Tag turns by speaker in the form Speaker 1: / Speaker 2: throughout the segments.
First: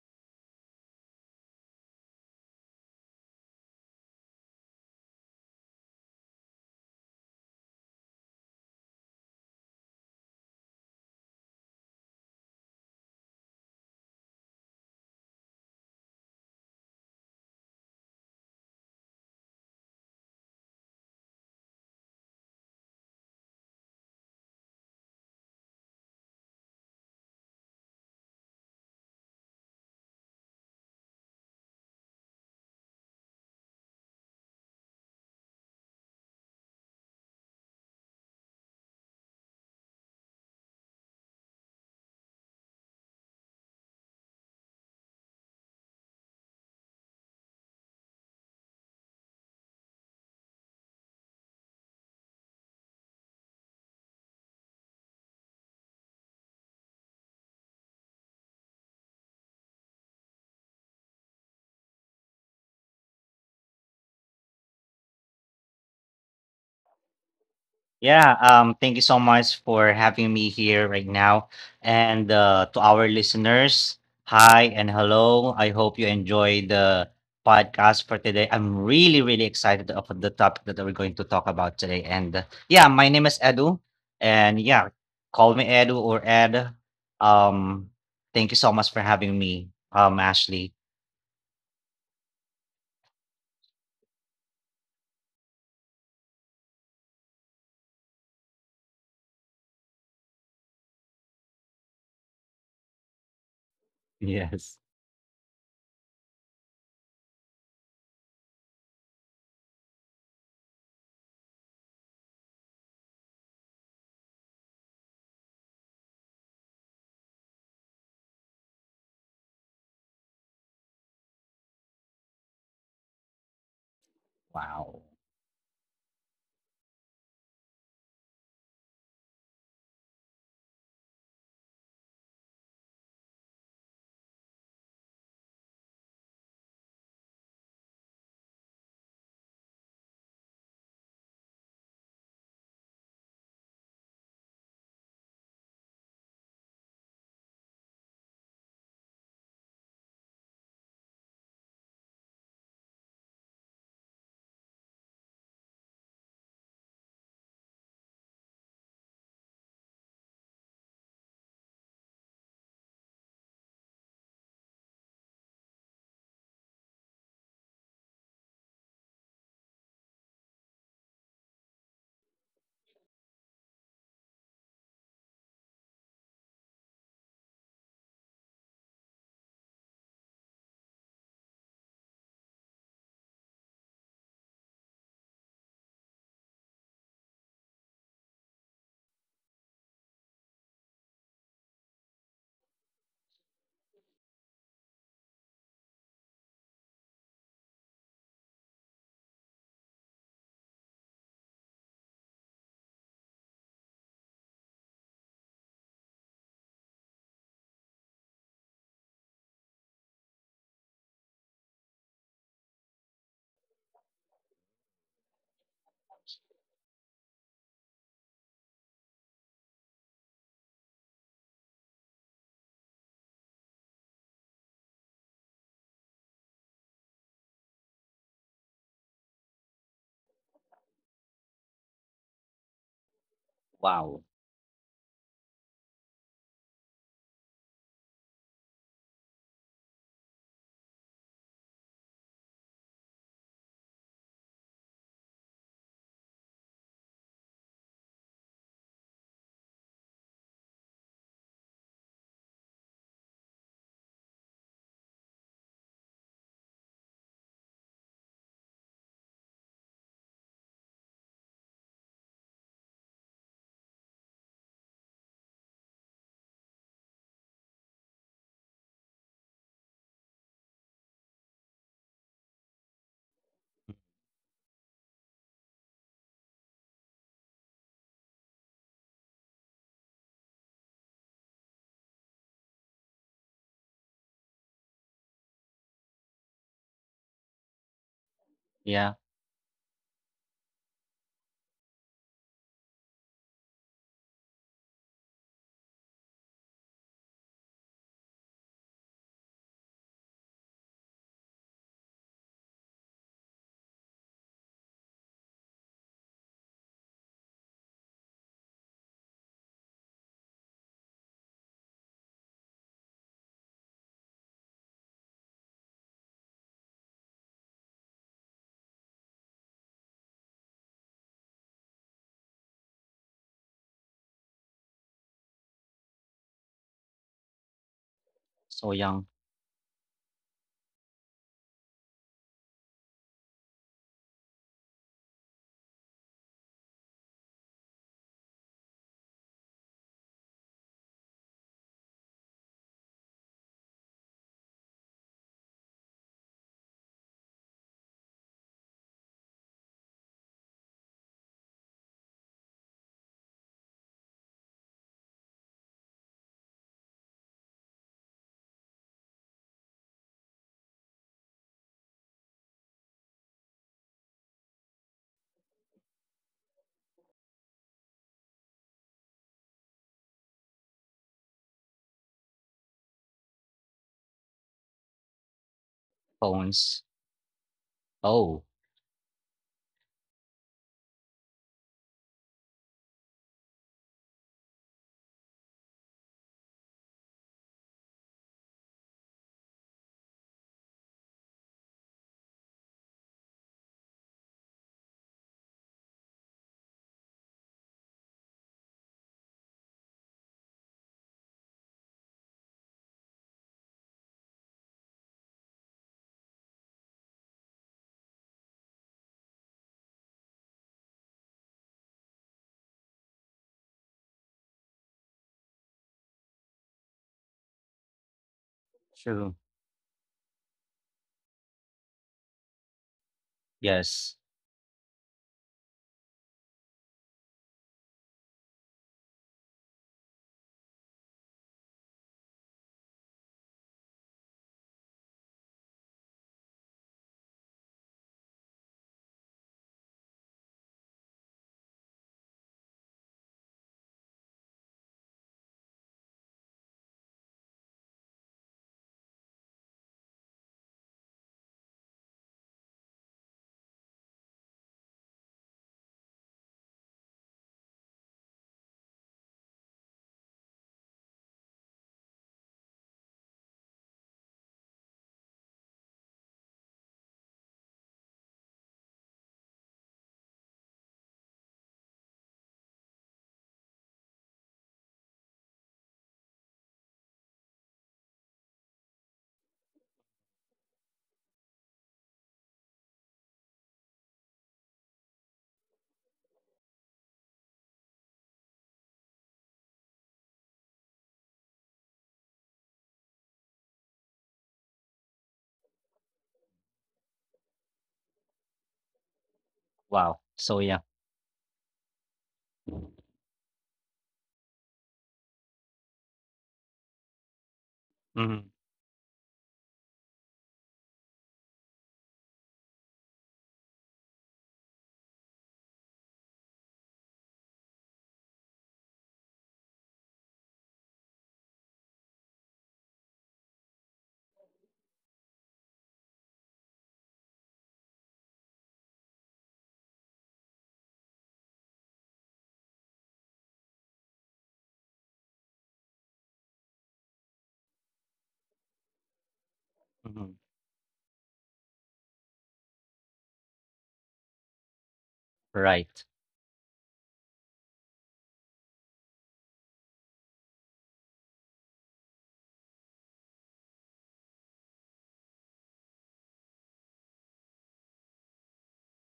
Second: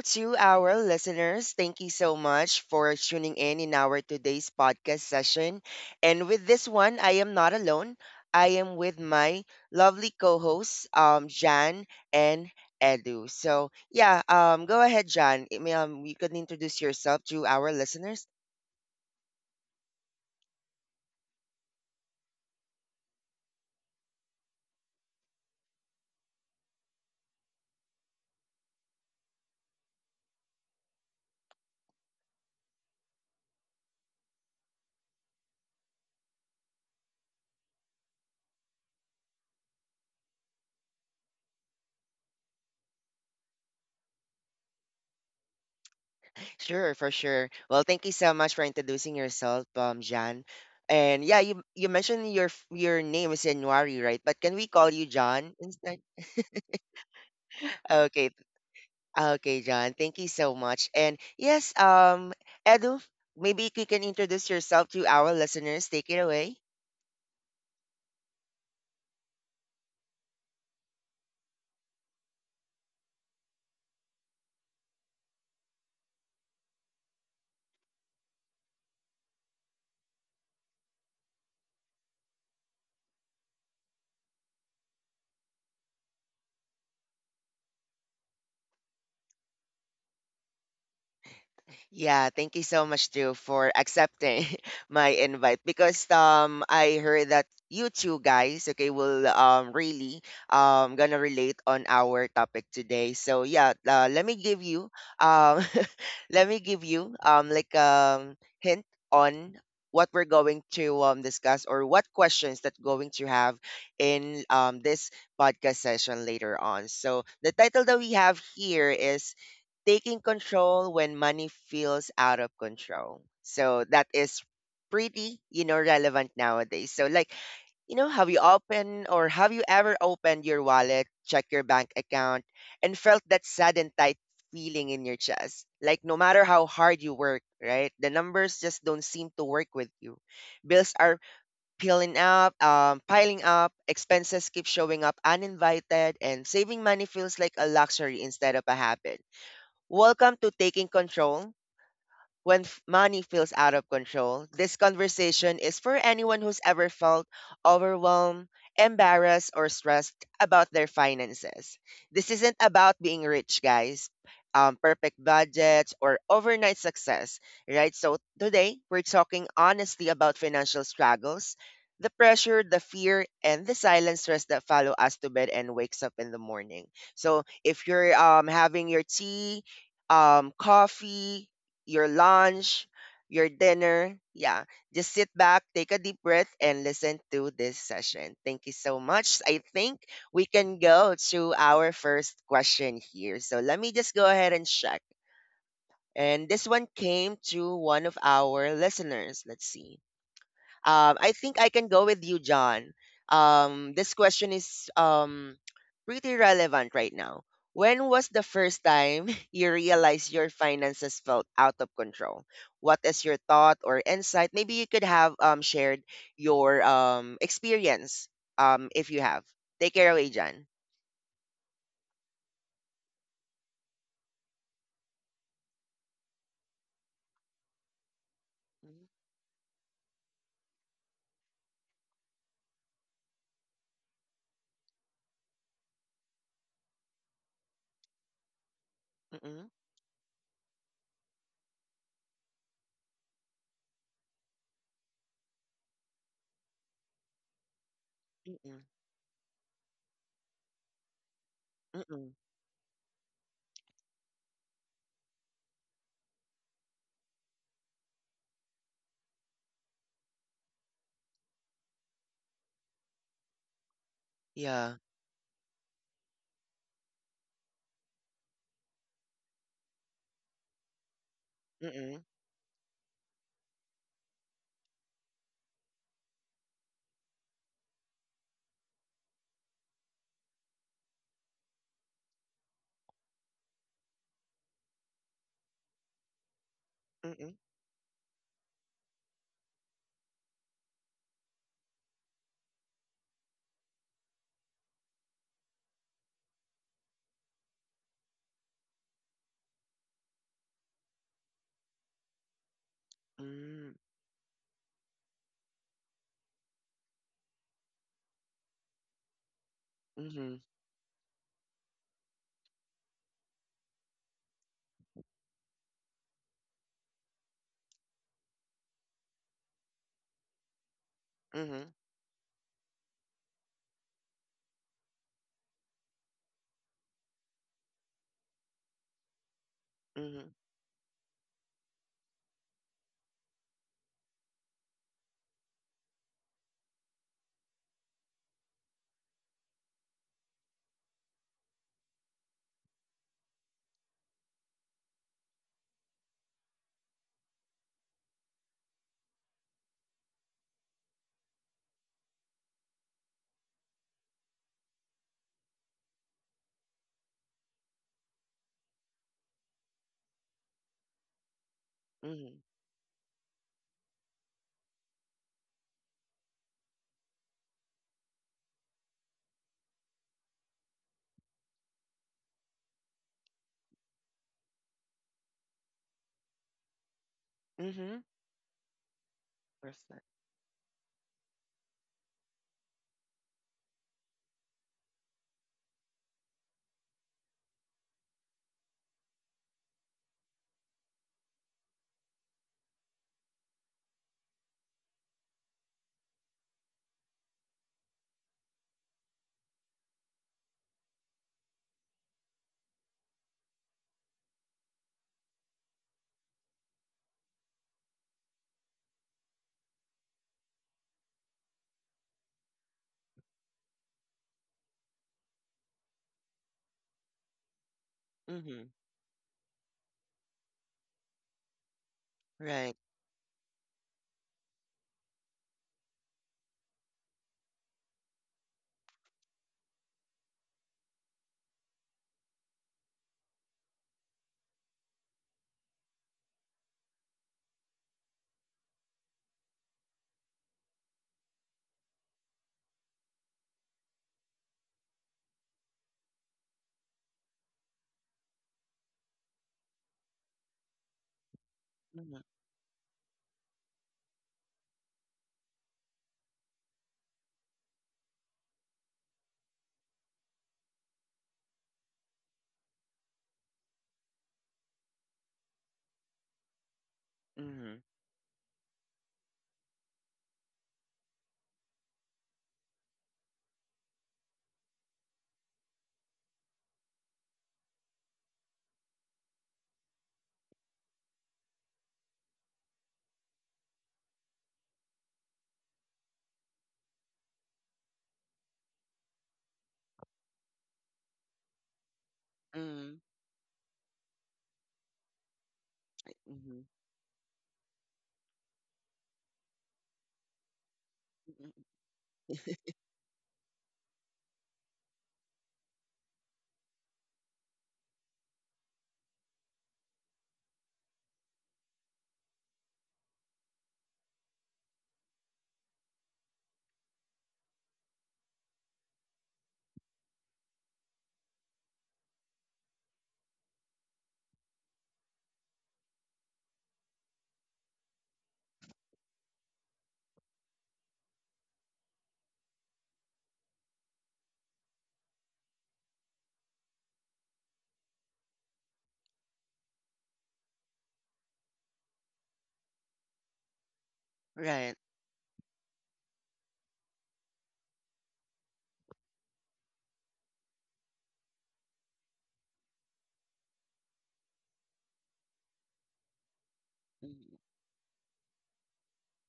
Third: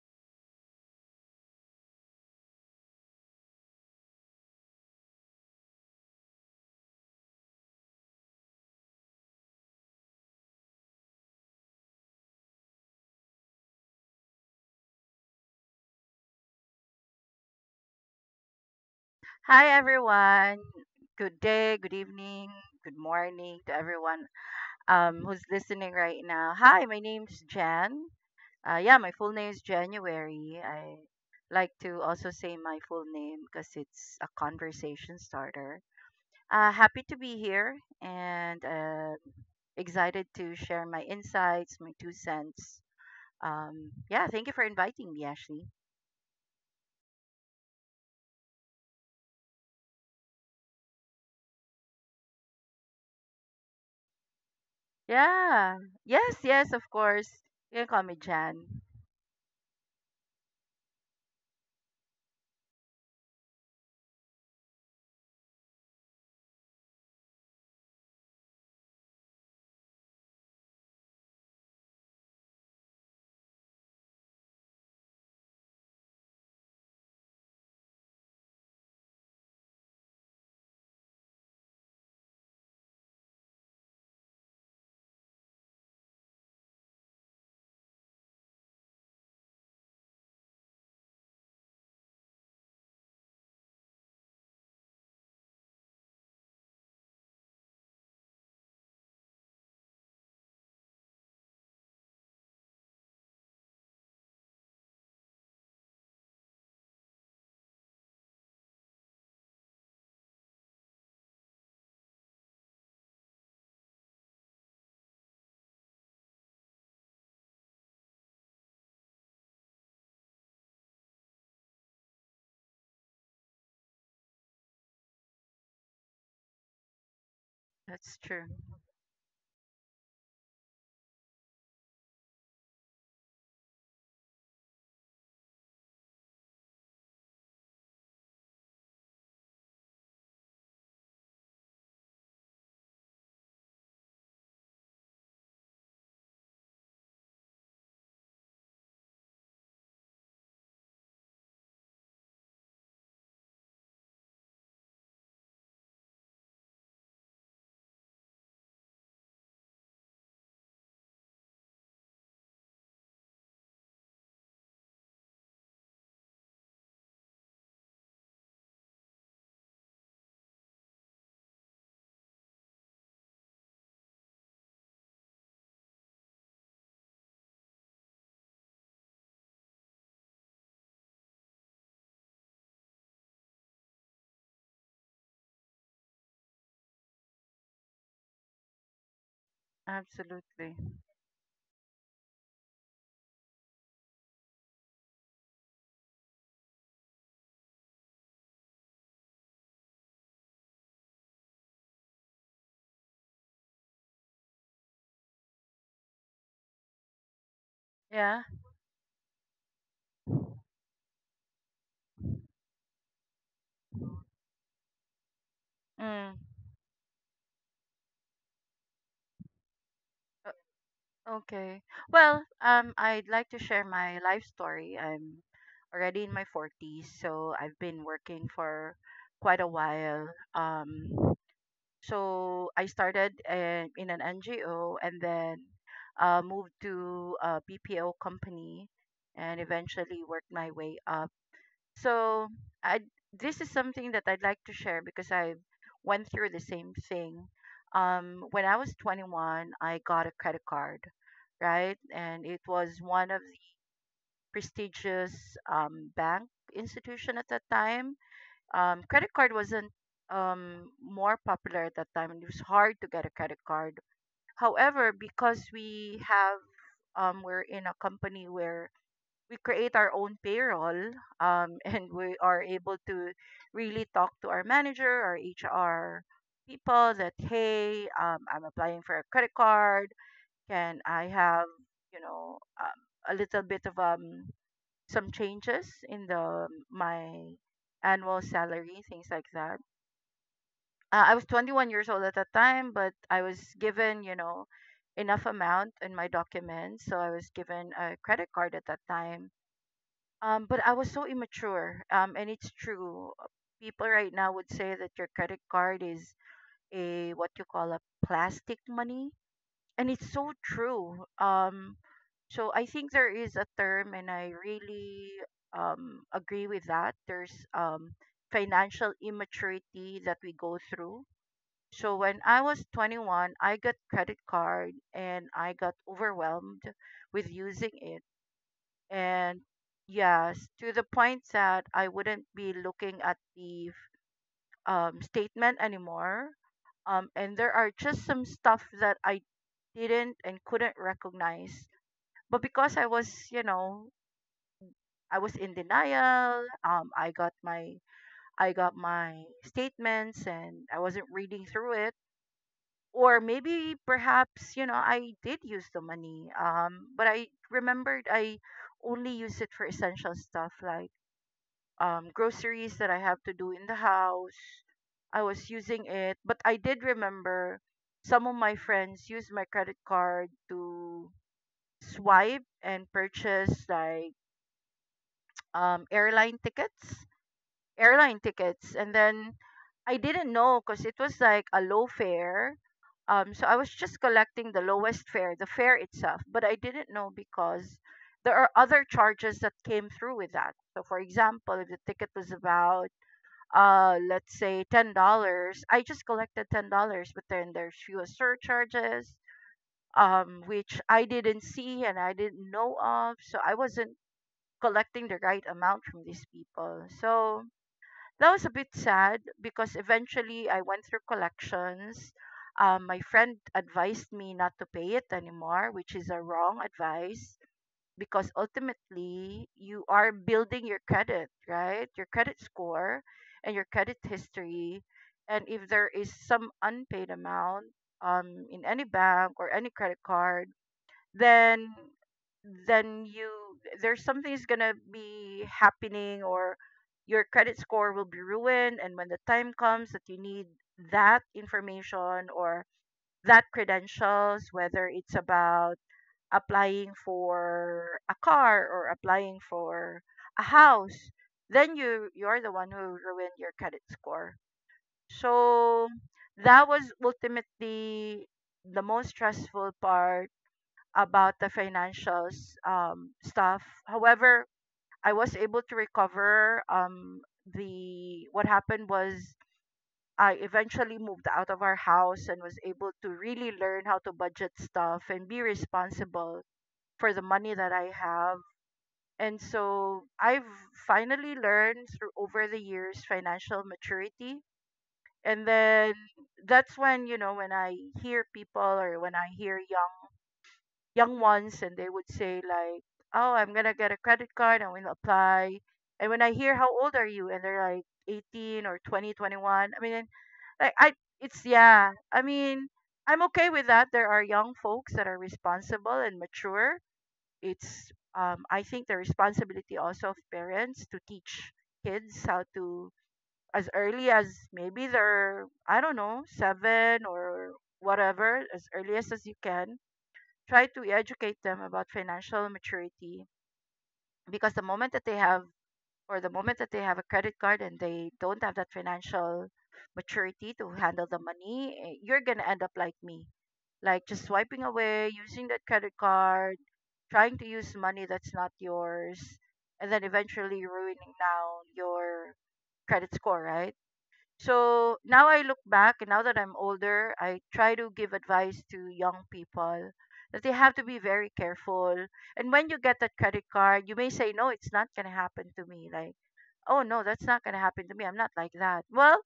Speaker 1: to our listeners. Thank you so much for tuning in our today's podcast session. And with this one, I am not alone. I am with my lovely co-hosts, Jan and Edu. So yeah, go ahead, Jan. You can introduce yourself to our listeners.
Speaker 2: Hi everyone. Good day, good evening, good morning to everyone who's listening right now. Hi, my name's Jan. Yeah, my full name is January. I like to also say my full name because it's a conversation starter. Happy to be here and excited to share my insights, my 2 cents. Yeah, thank you for inviting me, Ashley.
Speaker 1: Sure, for sure. Well, thank you so much for introducing yourself, Jan. And yeah, you mentioned your your name is January, right? But can we call you John
Speaker 2: Yeah,
Speaker 1: instead?
Speaker 2: yes, of course. You can call me
Speaker 1: Okay,
Speaker 2: Jan.
Speaker 1: Okay, John. Thank you so much. And yes, Edu, maybe you can introduce yourself to our listeners. Take it away.
Speaker 3: Yeah, thank you so much for having me here right now. And to our listeners, hi and hello. I hope you enjoy the podcast for today. I'm really, really excited of the topic that we're going to talk about today. And yeah, my name is Edu. And yeah, call me Edu or Ed. Um, thank you so much for having me, Ashley.
Speaker 1: Yeah, thank you so much too for accepting my invite because I heard that you two guys okay will really gonna relate on our topic today. So yeah, let me give you
Speaker 3: Yes.
Speaker 1: um let me give you hint on what we're going to discuss or what questions that going to have in this podcast session later on. So the title that we have here is taking control when money feels out of control. So that is
Speaker 3: Wow.
Speaker 1: pretty, you know, relevant nowadays. So like, you know,
Speaker 2: That's
Speaker 1: have you
Speaker 2: true.
Speaker 1: opened or have you ever opened your wallet, check your bank account, and felt that sudden tight feeling in your chest? Like no matter how hard you work, right? The numbers just don't seem to work with you. Bills are piling up, expenses keep showing up uninvited, and saving money feels like a luxury instead of a habit. Welcome to Taking Control when money feels out of control. This conversation is for anyone who's ever felt overwhelmed, embarrassed, or stressed about their finances. This isn't about being rich, guys, perfect budgets, or overnight success, right? So today, we're talking honestly about financial struggles. The pressure, the fear, and the silent stress that follow us to bed and wakes up in the morning. So if you're having your tea, coffee, your lunch, your dinner. Yeah, just sit back, take a deep breath, and listen to this session. Thank you so much. I think we
Speaker 2: Absolutely.
Speaker 1: can go to our first question here. So let me just go ahead and check. And this one came to one of our listeners. Let's see. I think I can go with you, John. This question is pretty relevant right now. When was the
Speaker 2: Yeah.
Speaker 1: first time you realized your finances felt out of control? What is your thought or insight? Maybe you could have shared
Speaker 2: Mm.
Speaker 1: your experience if you have. Take care away, John.
Speaker 2: o- Okay. Well, I'd like to share my life story. I'm already in my 40s, so I've been working for quite a while. Um, so I started in an
Speaker 3: Wow.
Speaker 2: NGO and then moved to a BPO company and
Speaker 1: Mm-mm,
Speaker 2: eventually worked my way up. So I this is something that I'd like to share because I went through the same thing. When
Speaker 1: mm-mm,
Speaker 2: I was 21, I got a credit card, right?
Speaker 1: mm-mm.
Speaker 2: And it was one of the prestigious bank institution at that time. Credit card wasn't more popular at that time, and it was hard to get a credit card.
Speaker 1: Yeah.
Speaker 2: However, because we're in a company where we create our own payroll and
Speaker 1: Mm-mm,
Speaker 2: we are able to really talk to our manager our hr people that, hey, I'm applying for a credit card. Can I have, you know, a little bit of some changes in the
Speaker 1: mm-mm,
Speaker 2: my annual salary, things
Speaker 3: Yeah.
Speaker 2: like that. Uh, I was 21 years old at that time, but I was given, you know, enough amount in my documents, so I was given a credit card at that time. But I was so immature. And it's true.
Speaker 1: mm-hmm,
Speaker 2: People right now would say that your credit card is a, what you call, a plastic money, and it's so
Speaker 1: hmm
Speaker 2: true. So I think there is a term, and I really agree with that. There's financial immaturity that we go through.
Speaker 1: hmm
Speaker 2: So when I was 21, I got credit card and I got overwhelmed with using it
Speaker 3: So young
Speaker 2: and yes, to the point that I wouldn't be looking at the statement anymore. And there are just some stuff that I didn't and couldn't recognize. But because I was, you know, I was in denial. I got my statements and I wasn't reading through it. Or maybe perhaps, you know, I did use the money. But I remembered I only used it for essential stuff like
Speaker 1: hmm
Speaker 2: groceries that I have to do in the house. I was using it, but I did remember some of my friends used my credit card to swipe and purchase like um, airline
Speaker 3: phones.
Speaker 2: tickets,
Speaker 1: hmm.
Speaker 2: airline
Speaker 3: Oh,
Speaker 2: tickets, and then I
Speaker 1: Perfect.
Speaker 2: didn't know because it was like a low fare. So I was just collecting the lowest fare, the fare itself, but I didn't know because there are other charges that came through with that. So, for example, if the ticket was about let's say $10, I just collected $10, but then there's fuel surcharges, which I didn't see and I didn't know of, so I wasn't collecting the right amount from these people. So that was a bit sad because eventually I went through collections. My friend advised me not to pay it anymore, which is a wrong advice because
Speaker 1: Mm-hmm.
Speaker 2: ultimately
Speaker 3: true.
Speaker 2: you are building your credit, right? Your credit score and your credit
Speaker 3: Yes.
Speaker 2: history. And if there is some unpaid amount in any bank or any credit card, then then you there's something is gonna be happening, or your credit score will be ruined, and when the time comes that you need that information or that credentials, whether it's about applying for a car or applying for a house, then
Speaker 1: Mhm,
Speaker 2: you're the one who ruined your credit score. So that was ultimately the most stressful part about the financials stuff. However, I was able to recover. Um,
Speaker 1: mhm,
Speaker 2: the what happened was I eventually moved out of our house and was able to really learn how to budget stuff and be responsible for the money that I have. And so I've finally learned through over the years financial maturity. And then that's when, you know, when I hear people or when I hear young ones and they would say like,
Speaker 1: mhm,
Speaker 2: oh, I'm gonna get a credit card, I'm gonna apply. And when I hear
Speaker 1: mhm,
Speaker 2: how old are you and they're like 18 or 20, 21, I mean
Speaker 3: Wow.
Speaker 2: like
Speaker 3: So
Speaker 2: I
Speaker 3: yeah.
Speaker 2: it's
Speaker 1: mhm.
Speaker 2: yeah. I mean I'm okay with that. There are young folks that are responsible and mature. It's I
Speaker 3: Mhm.
Speaker 2: think the responsibility also of parents to teach kids how to, as early as, maybe they're, I don't know, seven or whatever, as early as you can, try to educate them about financial maturity, because the moment that they have a credit card and they don't have that financial maturity to handle the money, eh, you're gonna end up like me, like just swiping away using that credit card, trying to use money that's not yours, and then
Speaker 3: Mhm.
Speaker 2: eventually ruining now your credit score, right?
Speaker 1: Right.
Speaker 2: So now I look back, and now
Speaker 3: Right.
Speaker 2: that I'm older, I try to give advice to young people that they have to be very careful. And when you get that credit card, you may say, no, it's not gonna happen to me. Like, oh no,
Speaker 1: Mhm,
Speaker 2: that's not gonna happen to me. I'm not like that. Well,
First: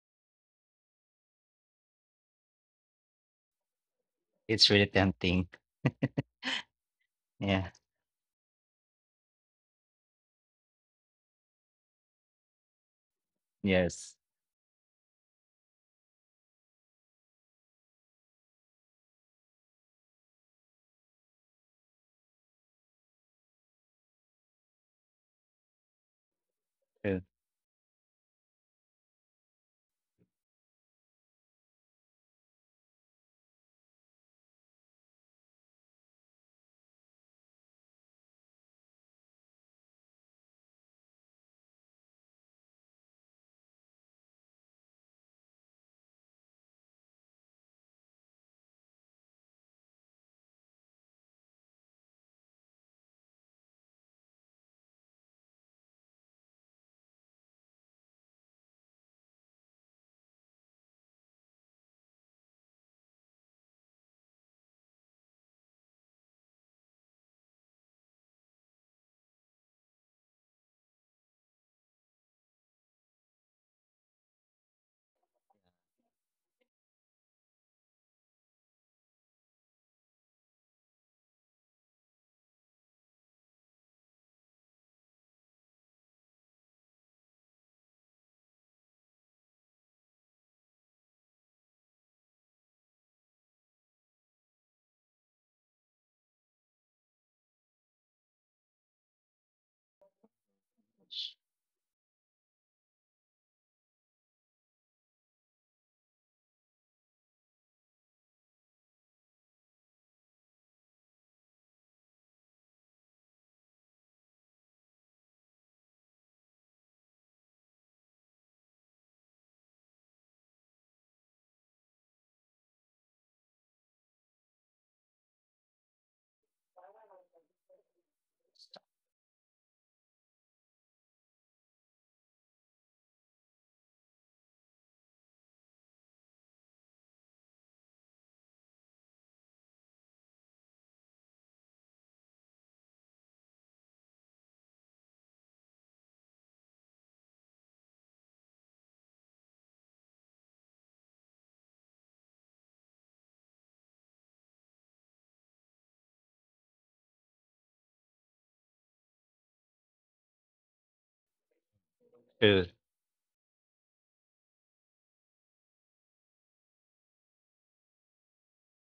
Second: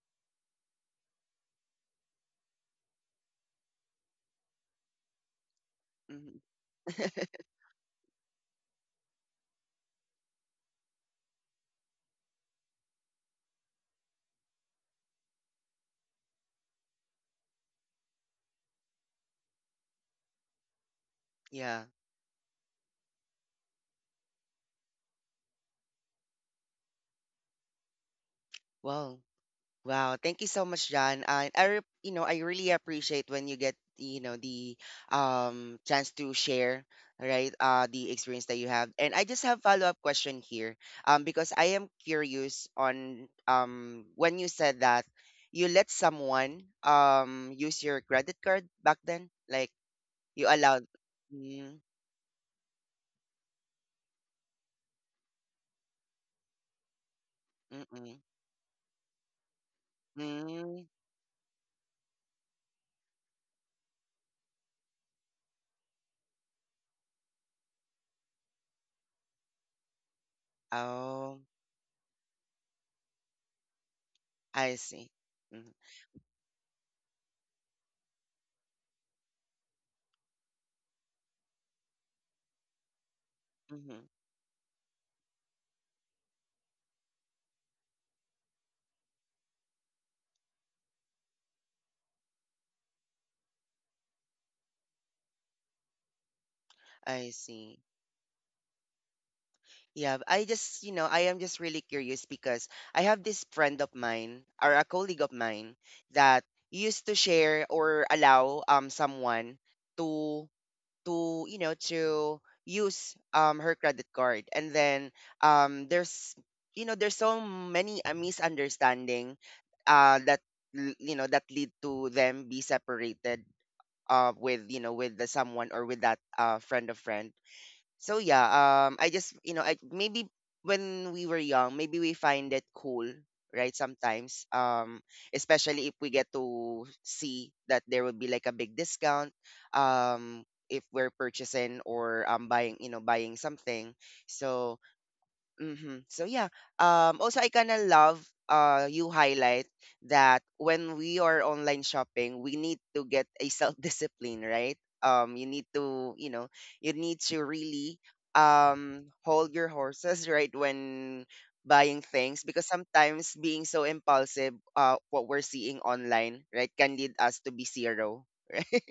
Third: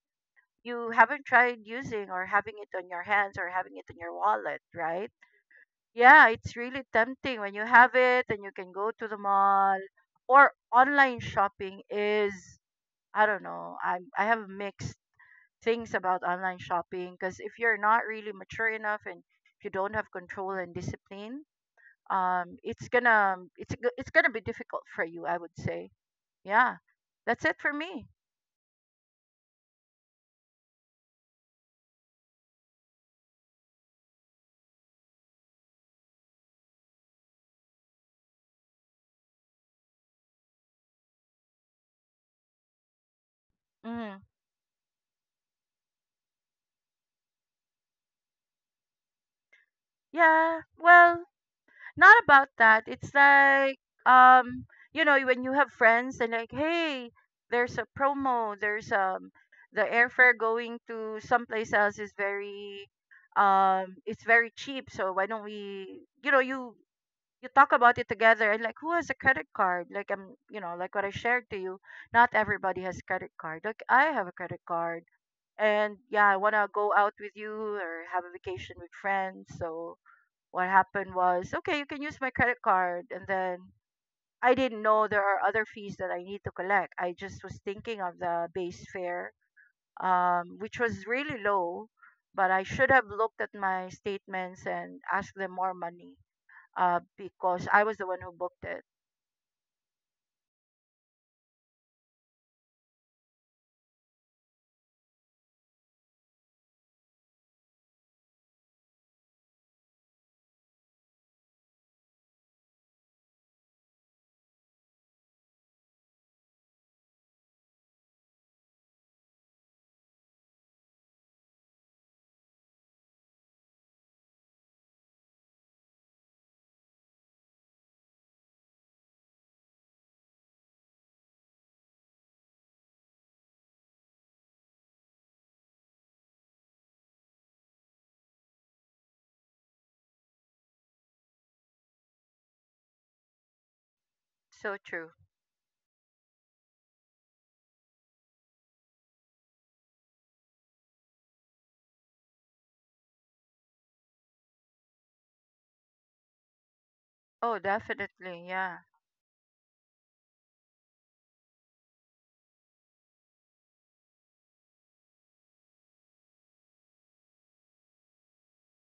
Speaker 2: you haven't tried using or having it on your hands or having it in your wallet,
Speaker 3: It's really
Speaker 2: right?
Speaker 3: tempting.
Speaker 2: Yeah,
Speaker 1: mhm.
Speaker 2: it's really tempting when you
Speaker 3: Yeah.
Speaker 2: have it and you can go to the mall, or online shopping is, I don't know.
Speaker 3: Yes.
Speaker 2: I have mixed things about online shopping, because if you're not really mature enough and if you don't have control and discipline,
Speaker 1: Yeah.
Speaker 2: it's gonna, it's gonna be difficult for you, I would say. Yeah.
Speaker 3: True.
Speaker 2: That's it for me.
Speaker 1: Well, wow. Thank you so much, John. And I, you know, I really appreciate when you get, you know, the chance to share, right, the experience that you have. And I just have follow-up question here, because I am curious on
Speaker 2: Mm.
Speaker 1: when you said that you let someone use your credit card back then, like you
Speaker 2: Yeah.
Speaker 1: allowed.
Speaker 2: Well,
Speaker 1: Mm,
Speaker 2: not about that. It's like um you know, when you have friends and like, hey, there's a
Speaker 1: mm-mm,
Speaker 2: promo, there's the airfare going
Speaker 1: mm.
Speaker 2: to someplace else is very it's very cheap, so why don't we, you know, you talk about it together, and like, who has a credit card? Like, I'm, you know, like what I
Speaker 1: Oh,
Speaker 2: shared to you, not everybody has credit card, like I have a credit
Speaker 1: I
Speaker 2: card,
Speaker 1: see. Mm-hmm.
Speaker 2: and yeah, I want to go out with you or have a vacation with friends. So what happened was, okay, you can use my credit card, and then
Speaker 1: Mm-hmm.
Speaker 2: I didn't know there are other fees that I need to collect. I just was thinking of the base fare, which was really low, but I should have looked at my statements and asked them more money,
Speaker 1: I
Speaker 2: because
Speaker 1: see.
Speaker 2: I was the one who booked it.
Speaker 1: Yeah, I just, you know, I am just really curious because I have this friend of mine or a colleague of mine that used to share or allow someone to to, you know, to use her credit card. And then there's you know, there's so many a misunderstanding that you know that lead to them be separated with you know with the someone or with that friend of friend. So yeah, I just you know I maybe when we were young, maybe we find it cool, right? Sometimes, especially if we get to see that there will be like a big discount, um, if we're purchasing or buying you know buying something.
Speaker 2: So
Speaker 1: So
Speaker 2: true.
Speaker 1: mhm. So yeah, also I kind of love you highlight that when we are online shopping, we need to get a self discipline, right? You need to, you know, you need to
Speaker 2: Oh,
Speaker 1: really
Speaker 2: definitely, yeah.
Speaker 1: hold your horses, right, when buying things
Speaker 3: True.
Speaker 1: because sometimes being so impulsive, what we're seeing online, right, can lead us to be zero, right?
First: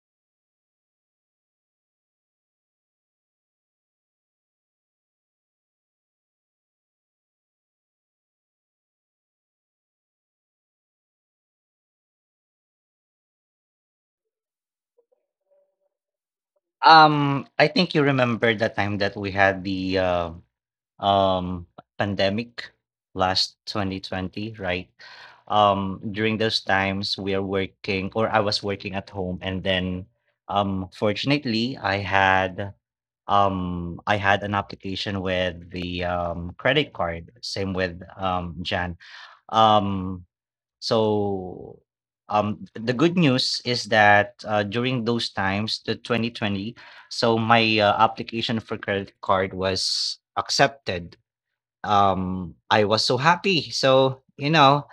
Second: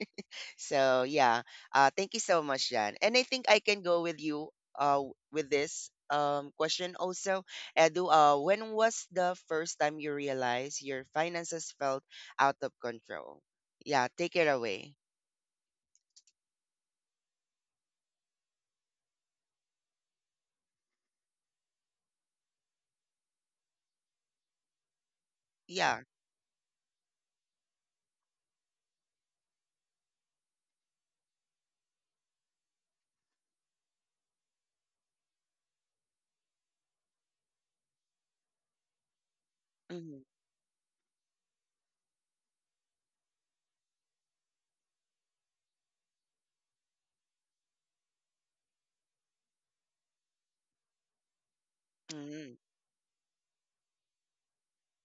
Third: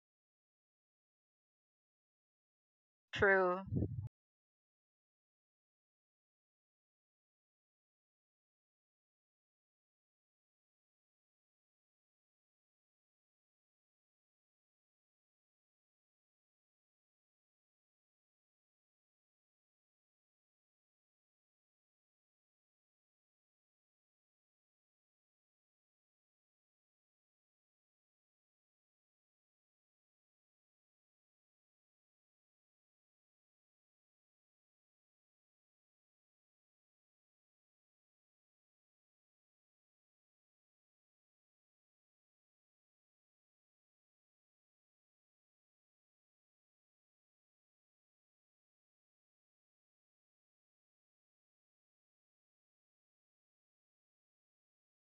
Speaker 1: So yeah, thank you so much, Jan. And I think I
Speaker 2: True.
Speaker 1: can go with you with this question also. Edu, when was the first time you realized your finances felt out of control? Yeah, take it away.
Speaker 3: I think you remember the time that we had the um pandemic last 2020, right?
Speaker 1: Yeah.
Speaker 3: During those times we are working or I was working at home and then fortunately I had I had an application with the credit card, same with Jan.
Speaker 1: Mm-hmm.
Speaker 3: Um so the good news is that during those times, the 2020, so my application for credit card was accepted.
Speaker 1: Mm-hmm.
Speaker 3: I was so happy. So,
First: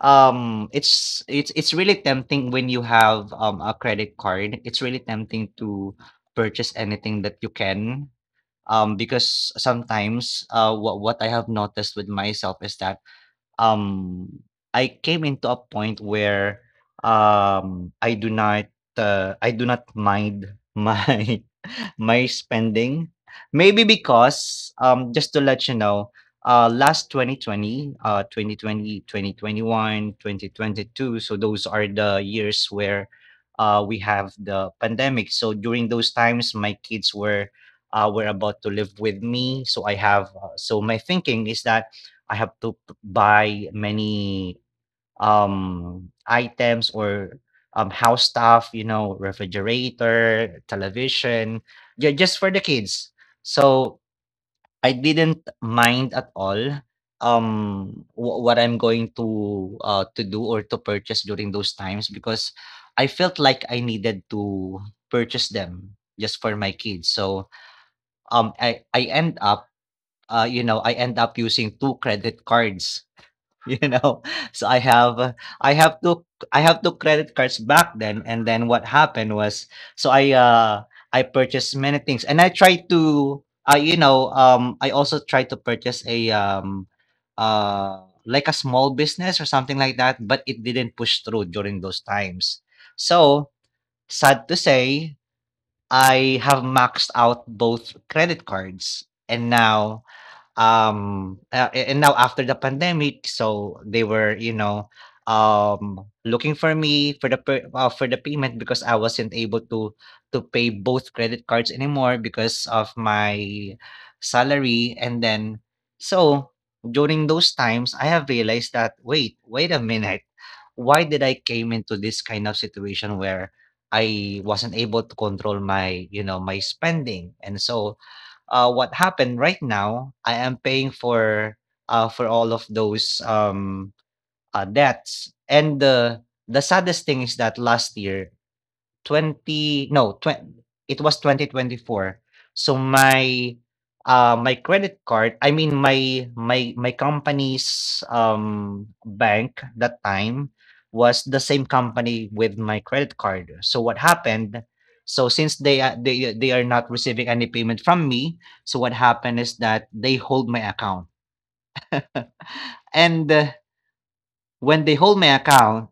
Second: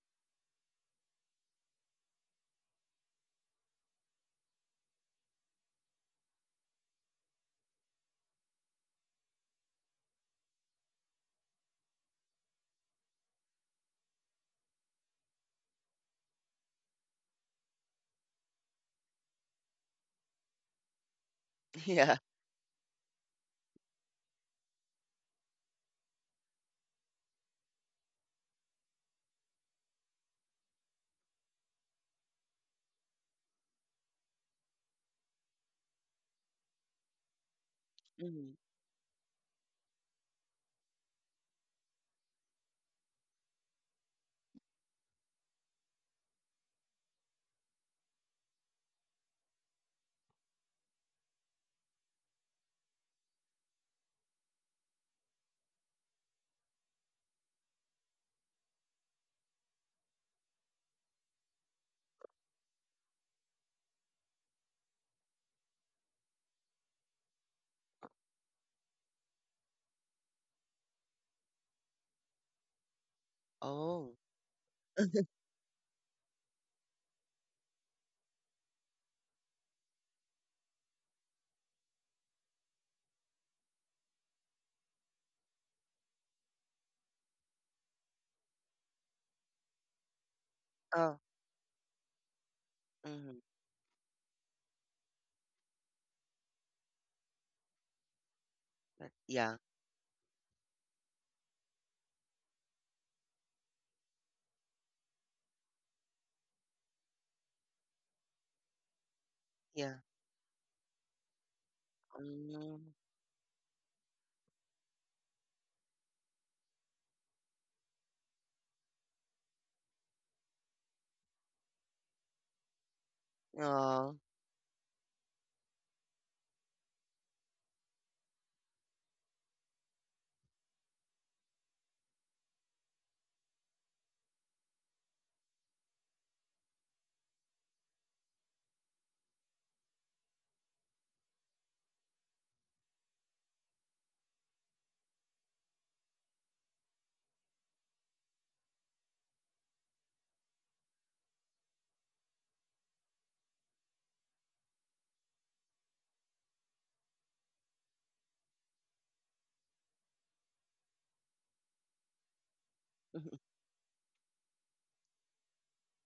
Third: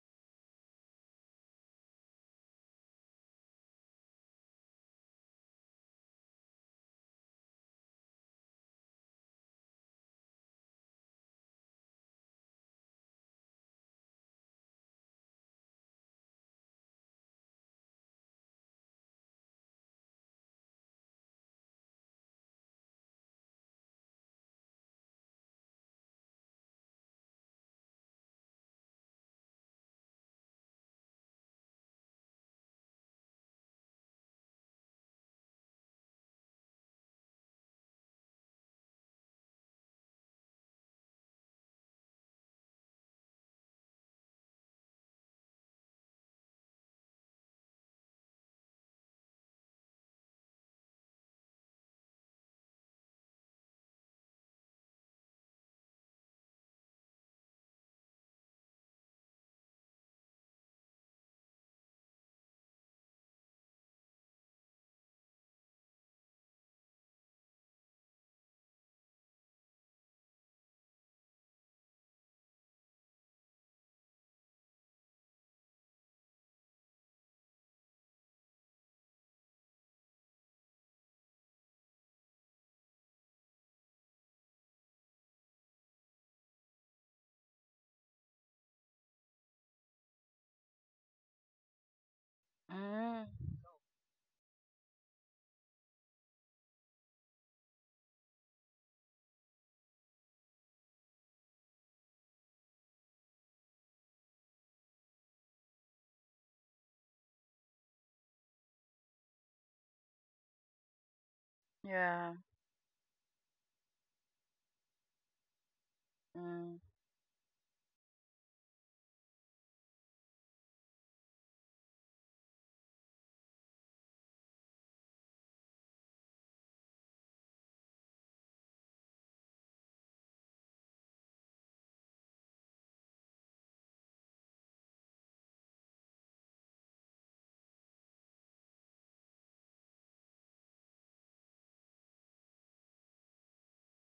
Speaker 3: it's really tempting when you have a credit card. It's really tempting to purchase anything that you can, because sometimes, what I have noticed with myself is that um, I came into a point where um, I do not I do not mind my
Speaker 1: Yeah.
Speaker 3: my spending. Maybe because just to let you know, last 2020, 2020, 2021, 2021, twenty two. So those are the years where we have the pandemic. So during those times, my kids were
Speaker 1: Mm-hmm.
Speaker 3: about to live with me. So I have so my thinking is that I have to buy many, items or, house stuff, refrigerator, television, ju just for the kids. So, I didn't mind at all, um, what I'm going to do or to purchase during those times because I felt like I needed to purchase them just for my kids. So, I end up using 2 credit cards you
Speaker 1: Oh.
Speaker 3: know, so I have uh, I have two I have two credit cards back then, and then what happened was, so I purchased many things, and I also tried to purchase a small business or something like that, but it didn't
Speaker 1: Oh.
Speaker 3: push through during those times.
Speaker 1: Mm-hmm.
Speaker 3: So
Speaker 2: Mm,
Speaker 3: sad to say, I have maxed out both credit cards,
Speaker 1: Yeah.
Speaker 3: and now after the pandemic, so they were, looking for me for the for the payment because I wasn't able
Speaker 1: Yeah.
Speaker 3: to pay both credit cards
Speaker 2: yeah.
Speaker 3: anymore
Speaker 1: Mm.
Speaker 3: because of my salary. And then, so
Speaker 2: Mm.
Speaker 3: during those times, I have realized that wait, wait a minute, why did I came into this kind of situation where
Speaker 1: Oh.
Speaker 3: I wasn't able to control my spending. And so what happened right now, I am paying for all of those debts. And the saddest thing is that last year 20, no, 20. It was 2024. So my credit card, I mean, my company's, bank that time was the same company with my credit card. So what happened, so since they a they they are not receiving any payment from me, so what happened is that they hold my account. And when they hold my account